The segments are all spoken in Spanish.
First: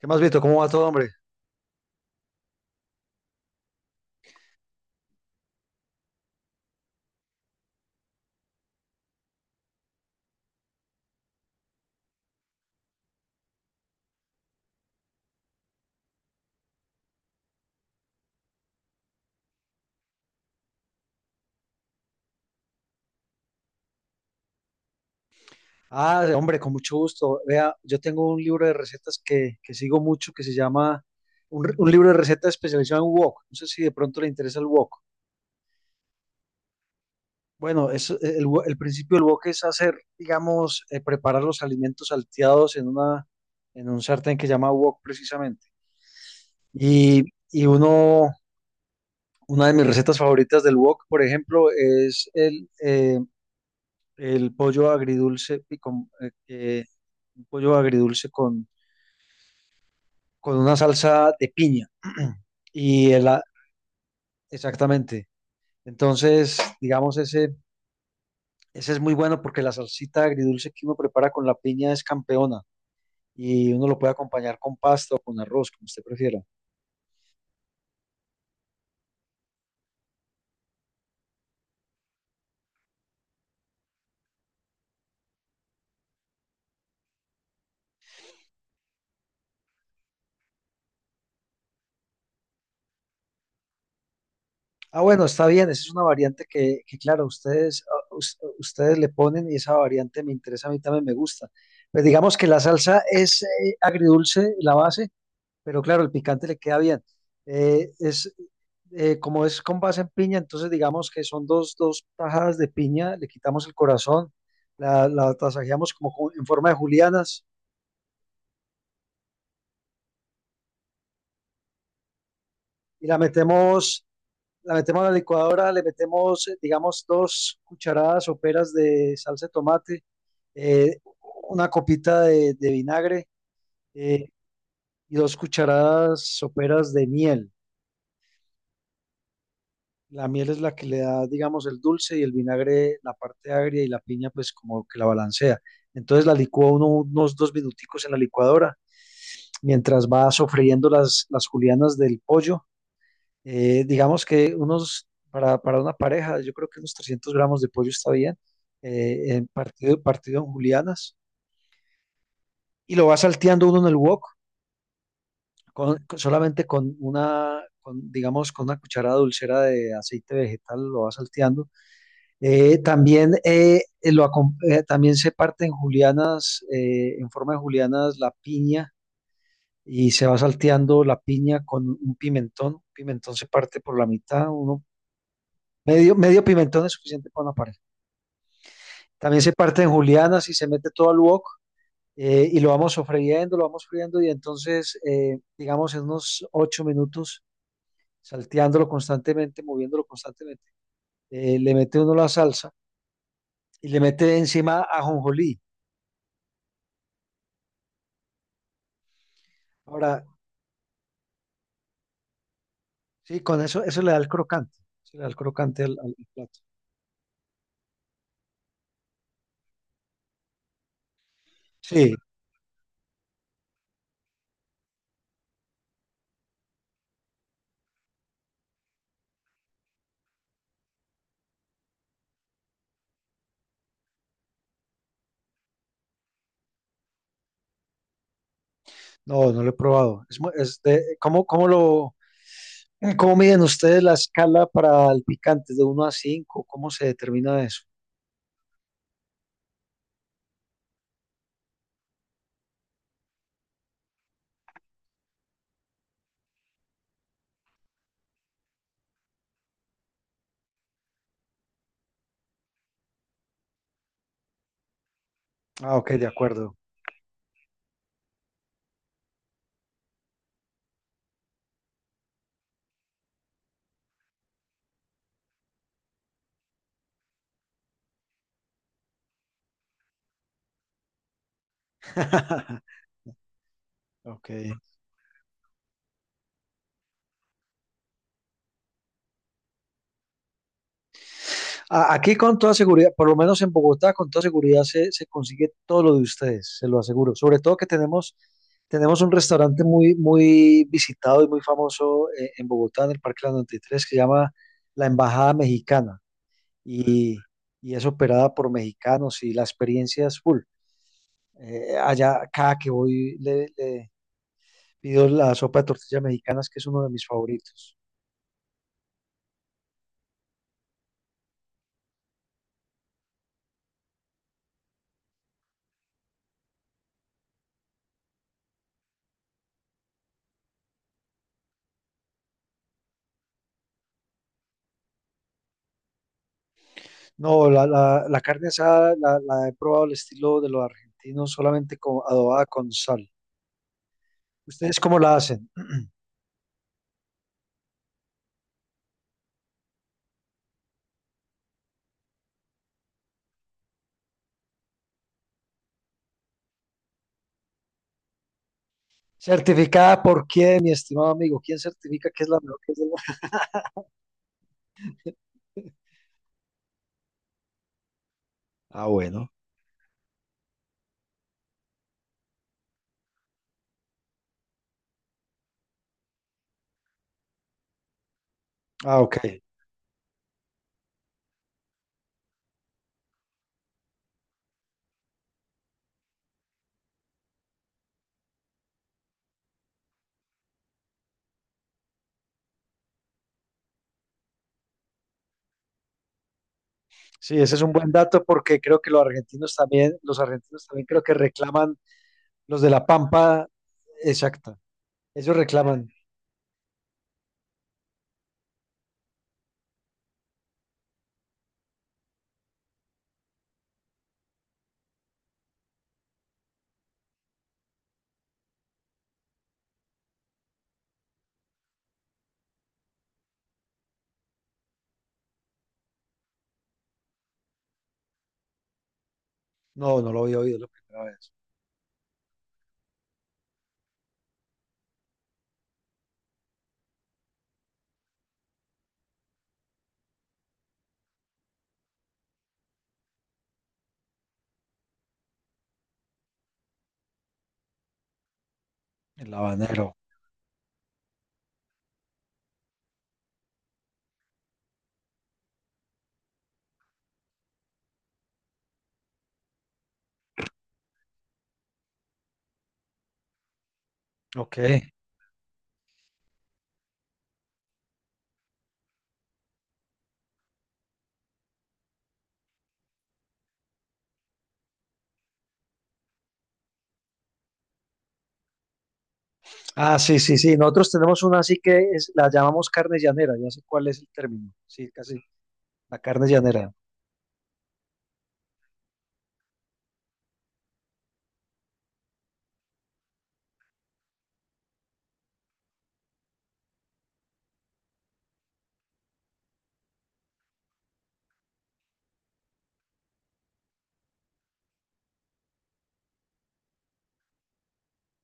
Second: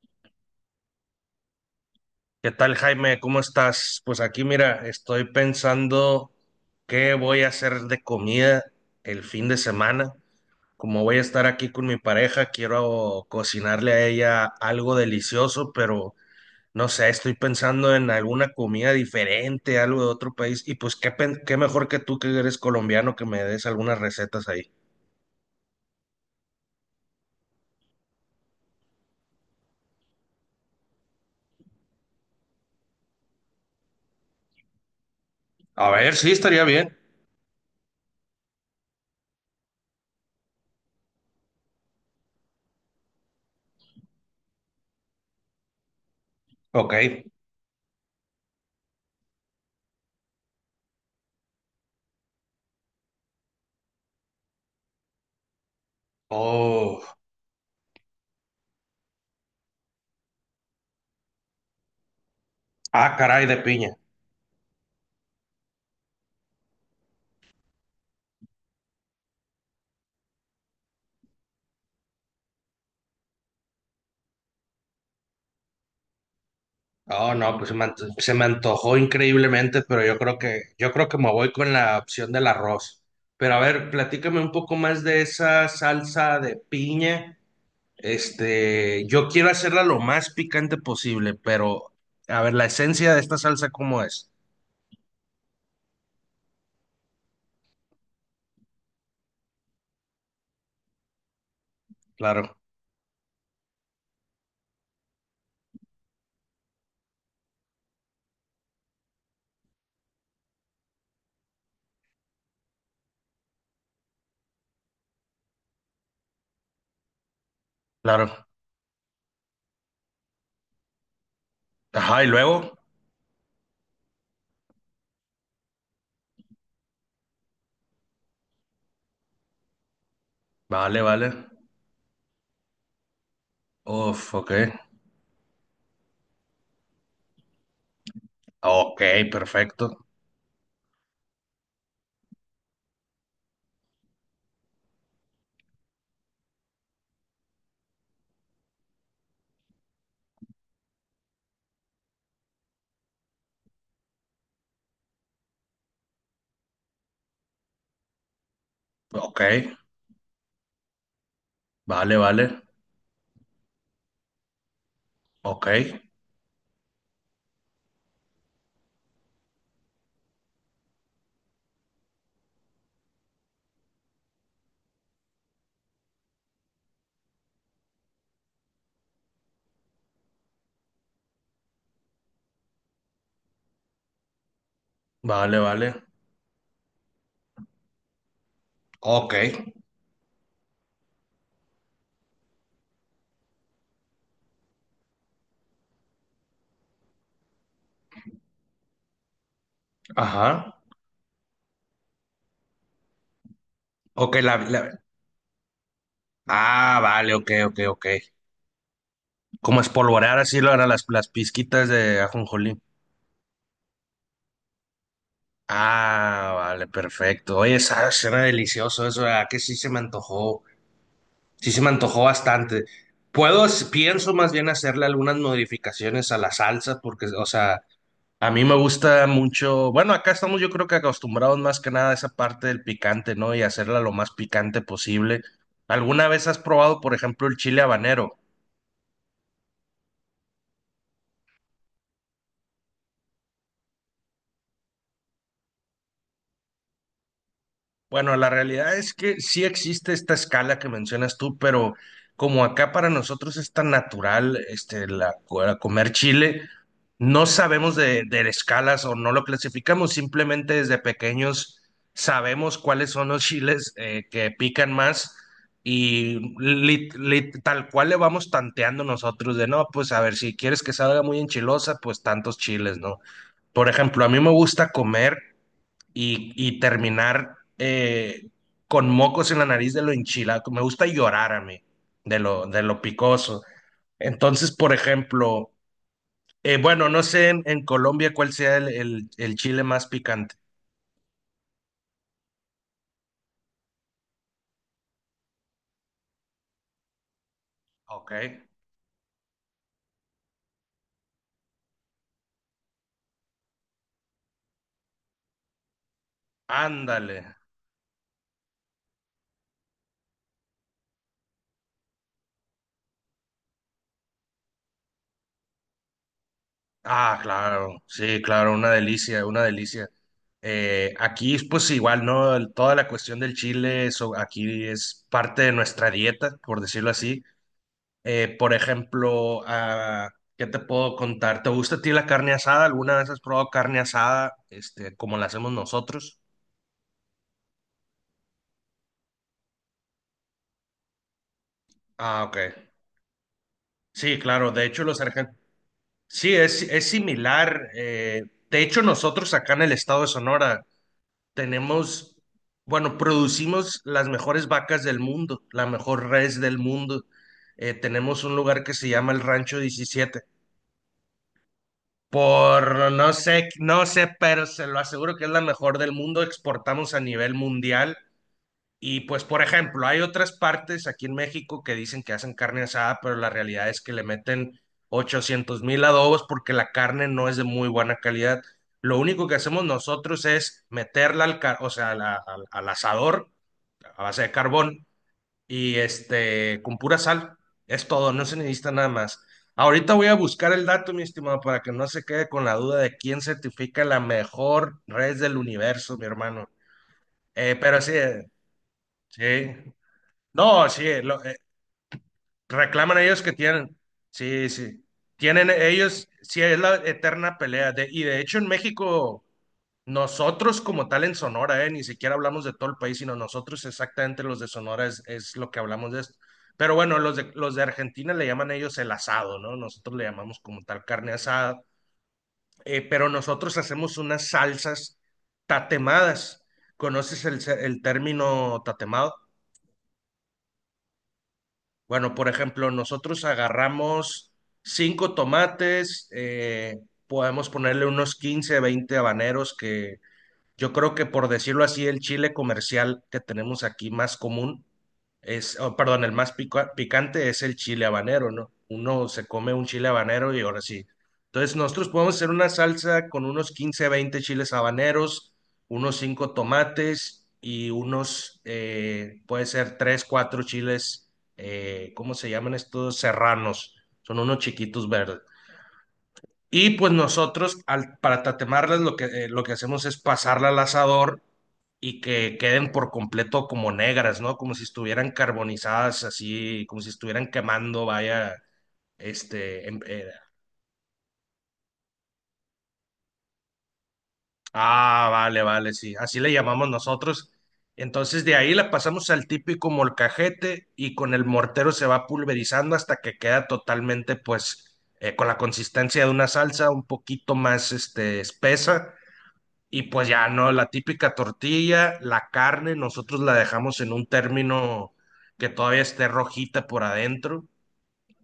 ¿Qué más, Vito? ¿Cómo va todo, hombre? ¿Qué tal, Jaime? ¿Cómo estás? Pues aquí, mira, estoy pensando qué voy a hacer de comida el fin de semana. Como voy a estar aquí con mi pareja, quiero cocinarle a ella algo delicioso, pero no sé, estoy pensando en alguna comida diferente, algo de otro país. Y pues, qué mejor que tú, que eres colombiano, que me des algunas recetas ahí. Ah, hombre, con mucho gusto. Vea, yo tengo un libro de recetas que sigo mucho, que se llama un libro de recetas especializado en wok. No sé si de pronto le interesa el wok. A ver, sí, estaría bien. Bueno, es, el principio del wok es hacer, digamos, preparar los alimentos salteados en un sartén que se llama wok precisamente. Ok. Y, y uno, una de mis recetas favoritas del wok, por ejemplo, es el pollo agridulce, Oh, un pollo agridulce con una salsa de piña. Y ah, el a- caray, de piña. exactamente. Entonces, digamos, ese es muy bueno porque la salsita agridulce que uno prepara con la piña es campeona, y uno lo puede acompañar con pasta o con arroz, como usted prefiera. Oh, no, pues se me antojó increíblemente, pero yo creo que me voy con la opción del arroz. Pero a ver, platícame un poco más de esa salsa de piña. Este, yo quiero hacerla lo más picante posible, pero a ver, la esencia de esta salsa, ¿cómo es? Ah, bueno, está bien, esa es una variante que, claro, ustedes le ponen, y esa variante me interesa, a mí también me gusta. Pues digamos que Claro, la salsa es, agridulce, la base. Pero claro, el picante le queda bien. Es, como es con base en piña, entonces digamos que son 2 tajadas de piña. Le quitamos el corazón, la tasajeamos, como en forma de julianas, claro. Ajá, y luego, y la metemos a la licuadora. Le metemos, digamos, 2 cucharadas soperas de salsa de tomate, eh, vale, vale. una copita de vinagre, eh, Uf, ok. y 2 cucharadas soperas de miel. Ok, perfecto. La miel es la que le da, digamos, el dulce, y el vinagre, la parte agria, y la piña pues como que la balancea. Entonces la licúa uno unos dos minuticos en la licuadora, mientras va sofriendo las julianas del pollo. Digamos que para una pareja, yo creo que unos 300 gramos de pollo está bien, Ok, partido en julianas. vale, vale. Y lo va salteando uno en el wok, Ok, solamente con digamos, con una cucharada dulcera de aceite vegetal, lo va salteando. También se parte en julianas, en forma de julianas, la piña, y se va salteando la piña con un pimentón. Pimentón se parte por la mitad, uno. vale, vale. Medio pimentón es suficiente para una pareja. Ok, También se parte en julianas y se mete todo al wok, y lo vamos sofriendo, lo vamos friendo, y entonces, digamos, en unos 8 minutos, salteándolo constantemente, moviéndolo constantemente, ajá. Le mete uno la salsa, y le mete Ok, encima ajonjolí. ah, vale, ok, ok, ok. Como Ahora, espolvorear así lo eran las pizquitas de ajonjolí. sí, con eso, eso le da el crocante, eso le da el crocante al Ah, plato. vale, perfecto. Oye, esa suena delicioso eso, ¿verdad? Que sí se me antojó, sí se me Sí, antojó bastante. Pienso más bien hacerle algunas modificaciones a la salsa, porque, o sea, a mí me gusta mucho, bueno, acá estamos yo creo que acostumbrados más que nada a esa parte del picante, ¿no? Y hacerla lo más picante posible. ¿Alguna vez has probado, por ejemplo, el chile habanero? no, no lo he probado. Es, ¿cómo, cómo miden ustedes la escala para el picante de uno a 5? ¿Cómo se determina eso? Bueno, la realidad es que sí existe esta escala que mencionas tú, pero como acá para nosotros es tan natural este, la comer chile, no sabemos de escalas o no lo clasificamos, simplemente desde pequeños sabemos cuáles son los chiles que pican más Ah, ok, de y acuerdo. Tal cual le vamos tanteando nosotros de, no, pues a ver, si quieres que salga muy enchilosa, pues tantos chiles, ¿no? Por ejemplo, a mí me gusta comer y terminar con mocos en la nariz de lo enchilado. Me gusta llorar a mí de lo, de lo picoso. Ok. Entonces, por ejemplo, bueno, no sé en Colombia cuál sea el chile más picante. Aquí con toda seguridad, por lo menos en Bogotá, con toda seguridad se consigue todo lo de ustedes, se lo aseguro. Sobre todo que Ok, tenemos, un restaurante muy, muy visitado y muy famoso, en Bogotá, en el Parque La 93, que se llama La Embajada Mexicana. y, ándale. y es operada por mexicanos, y la experiencia es full. Allá, cada que voy, le pido la sopa de tortillas mexicanas, que es uno de mis Ah, favoritos. claro, sí, claro, una delicia, una delicia. Aquí, pues igual, ¿no? Toda la cuestión del chile, eso aquí es parte de nuestra dieta, por decirlo así. Por ejemplo, ah, ¿qué te puedo contar? ¿Te gusta a ti la carne asada? ¿Alguna vez has probado carne asada, este, como la hacemos nosotros? No, la carne asada la he probado al estilo de los argentinos, solamente con, Ah, ok. adobada con sal. Sí, claro. De ¿Ustedes hecho, cómo los la argentinos. hacen? Sí, es similar. De hecho, nosotros acá en el estado de Sonora tenemos, bueno, producimos las mejores vacas del mundo, la mejor res del mundo. Tenemos un lugar que se llama el Rancho ¿Certificada Diecisiete. por quién, mi estimado amigo? ¿Quién certifica que es la mejor? Por no sé, no sé, pero se lo aseguro que es la la- mejor del mundo. Exportamos a nivel mundial. Ah, Y pues, bueno. por ejemplo, hay otras partes aquí en México que dicen que hacen carne asada, pero la realidad es que le meten 800,000 adobos porque la carne no es de muy buena calidad. Lo Ah, ok. único que hacemos nosotros es meterla, o sea, a la- al al asador a base de carbón y este, con pura sal. Es todo, no se necesita nada más. Ahorita voy a buscar el dato, mi estimado, para que no se quede con la duda de quién certifica la mejor red del universo, mi hermano. Sí, ese es un Pero buen sí, dato, porque creo que sí. Los argentinos No, también sí, creo que reclaman. Los de La reclaman ellos que Pampa, tienen, sí, exacta. sí, Ellos tienen reclaman. ellos, sí, es la eterna pelea. Y de hecho en México, nosotros como tal en Sonora, ni siquiera hablamos de todo el país, sino nosotros exactamente los de Sonora es lo que hablamos de esto. Pero bueno, los de Argentina le llaman ellos el asado, ¿no? Nosotros le llamamos como tal carne asada, pero nosotros hacemos unas salsas tatemadas. ¿Conoces el término tatemado? No, no lo había oído la primera vez. Bueno, por ejemplo, nosotros agarramos cinco tomates, podemos ponerle unos 15, 20 habaneros que yo creo que por decirlo así, el chile comercial que tenemos aquí más común es, oh, perdón, el más picante es el chile habanero, ¿no? Uno se El come un chile habanero. habanero y ahora sí. Entonces nosotros podemos hacer una salsa con unos 15, 20 chiles habaneros, unos 5 tomates y unos, puede ser 3, 4 chiles, ¿cómo se llaman estos? Serranos. Son unos Ok. chiquitos verdes. Y pues nosotros, para tatemarlas, lo que hacemos es pasarla al asador y que queden por completo como negras, ¿no? Como si estuvieran carbonizadas, así, como si estuvieran quemando, vaya, este, Ah, sí, sí, sí. Nosotros tenemos una así que es, la llamamos carne llanera. Ya sé cuál es el término. Sí, ah, casi. vale, vale, sí, La así carne le llamamos llanera. nosotros. Entonces de ahí la pasamos al típico molcajete y con el mortero se va pulverizando hasta que queda totalmente, pues, con la consistencia de una salsa un poquito más, este, espesa. Y pues ya, ¿no? La típica tortilla, la carne, nosotros la dejamos en un término que todavía esté rojita por adentro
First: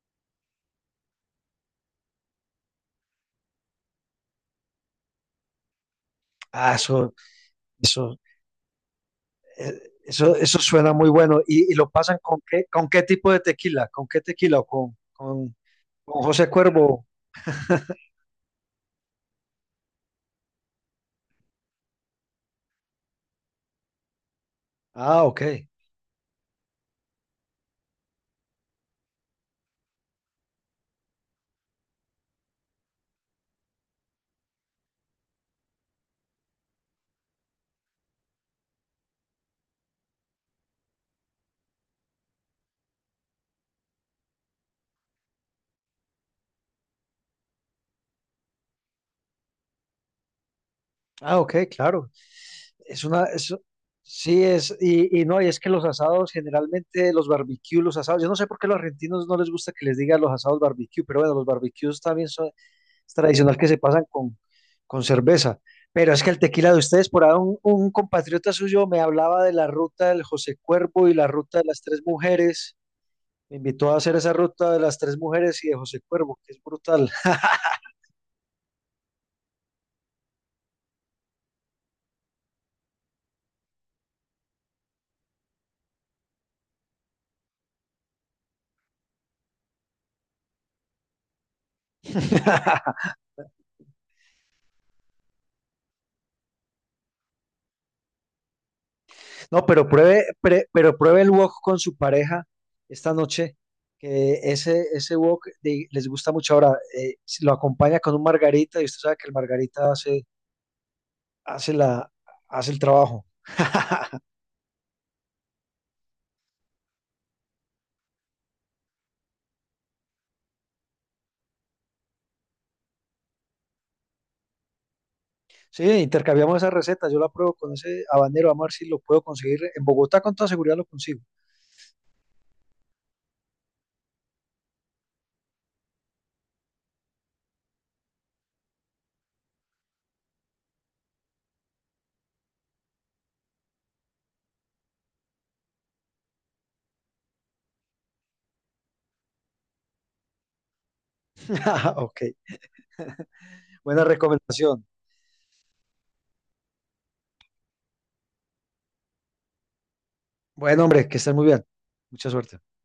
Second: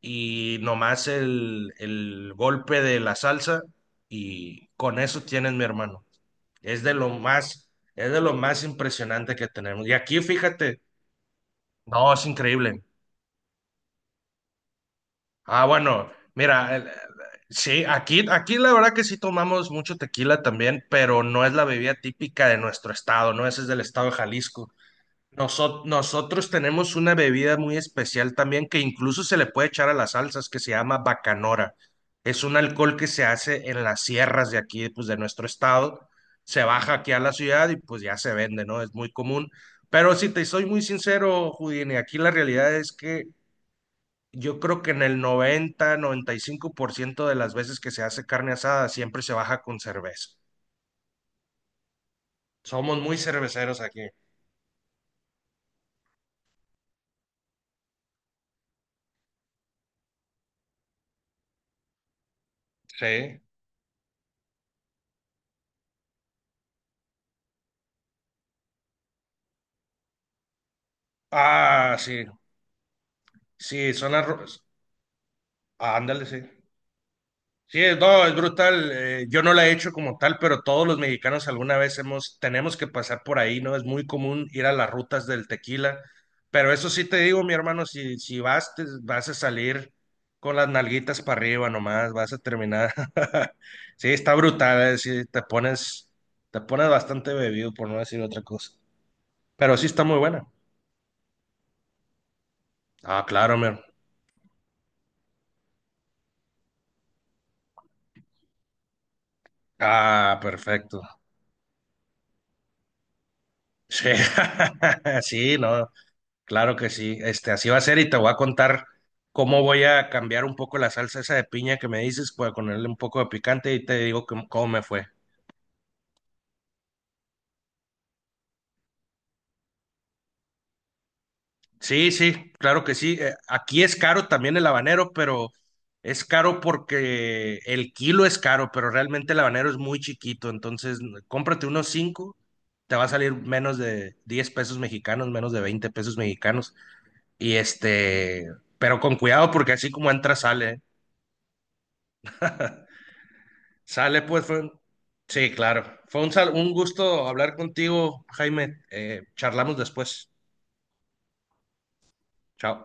y nomás el golpe de la salsa y con eso tienes, mi hermano. Ah, Es de lo más, es eso, de lo más impresionante que eh, tenemos. Y aquí, eso fíjate, suena muy bueno. Y lo no, pasan es con qué, increíble. Tipo de tequila? ¿Con qué tequila? ¿O Ah, bueno, con José mira, Cuervo? sí, aquí la verdad que sí tomamos mucho tequila también, pero no es la bebida típica de nuestro estado, ¿no? Ese es del estado de Jalisco. Ah, ok. Nosotros tenemos una bebida muy especial también que incluso se le puede echar a las salsas que se llama bacanora. Es un alcohol que se hace en las sierras de aquí, pues de nuestro estado. Se baja aquí a la ciudad y pues ya se vende, ¿no? Es muy común. Pero si te soy muy sincero, Houdini, aquí la realidad es que yo creo que en el noventa y cinco por ciento de las veces que se hace carne asada siempre se baja con cerveza. Ah, ok, claro. Somos Es muy una, es- cerveceros aquí. sí, es, y no, y es que los asados generalmente, los barbecues, los asados, yo no sé por qué los argentinos no les gusta que les digan los asados barbecue, pero bueno, los barbecues también es Sí. tradicional que se pasan con, cerveza. Pero es que el tequila de ustedes, por ahí un compatriota suyo me hablaba de la ruta del José Cuervo y la ruta de las Ah, tres sí. mujeres. Me invitó Sí, a hacer son esa arroz. ruta de las tres mujeres y de Ah, José ándale, Cuervo, sí. que es brutal. Sí, no, es brutal. Yo no la he hecho como tal, pero todos los mexicanos alguna vez tenemos que pasar por ahí, ¿no? Es muy común ir a las rutas del tequila. Pero eso sí te digo, mi hermano, si vas, vas a salir con las nalguitas para arriba nomás, vas a terminar. Sí, está brutal, sí, te pones bastante bebido, por no decir otra cosa. No, Pero sí pero está muy buena. Pero pruebe el wok con su pareja esta Ah, noche, claro, mi hermano. que ese wok de- les gusta mucho. Ahora, si lo acompaña con un margarita, y usted sabe que el margarita hace, Ah, perfecto. hace la, hace el trabajo. Sí, sí, no. Claro que sí, este, así va a ser y te voy a contar cómo voy a cambiar un poco la salsa esa de piña que me dices, para ponerle un poco de picante y te digo cómo me fue. Sí, intercambiamos esa receta, yo la pruebo con ese habanero, vamos a ver si lo puedo conseguir. En Bogotá con toda seguridad lo consigo. Sí, sí, claro que sí. Aquí es caro también el habanero, pero es caro porque el kilo es caro, pero realmente el habanero es muy chiquito, entonces cómprate unos cinco, te va a salir menos de 10 pesos mexicanos, menos de 20 pesos mexicanos y este, pero con cuidado porque así como entra sale. ¿Eh? Ok, buena Sale, pues, recomendación. sí, claro. Un gusto hablar contigo, Jaime. Charlamos después. Bueno, hombre, que estén muy bien. Mucha suerte. Chao.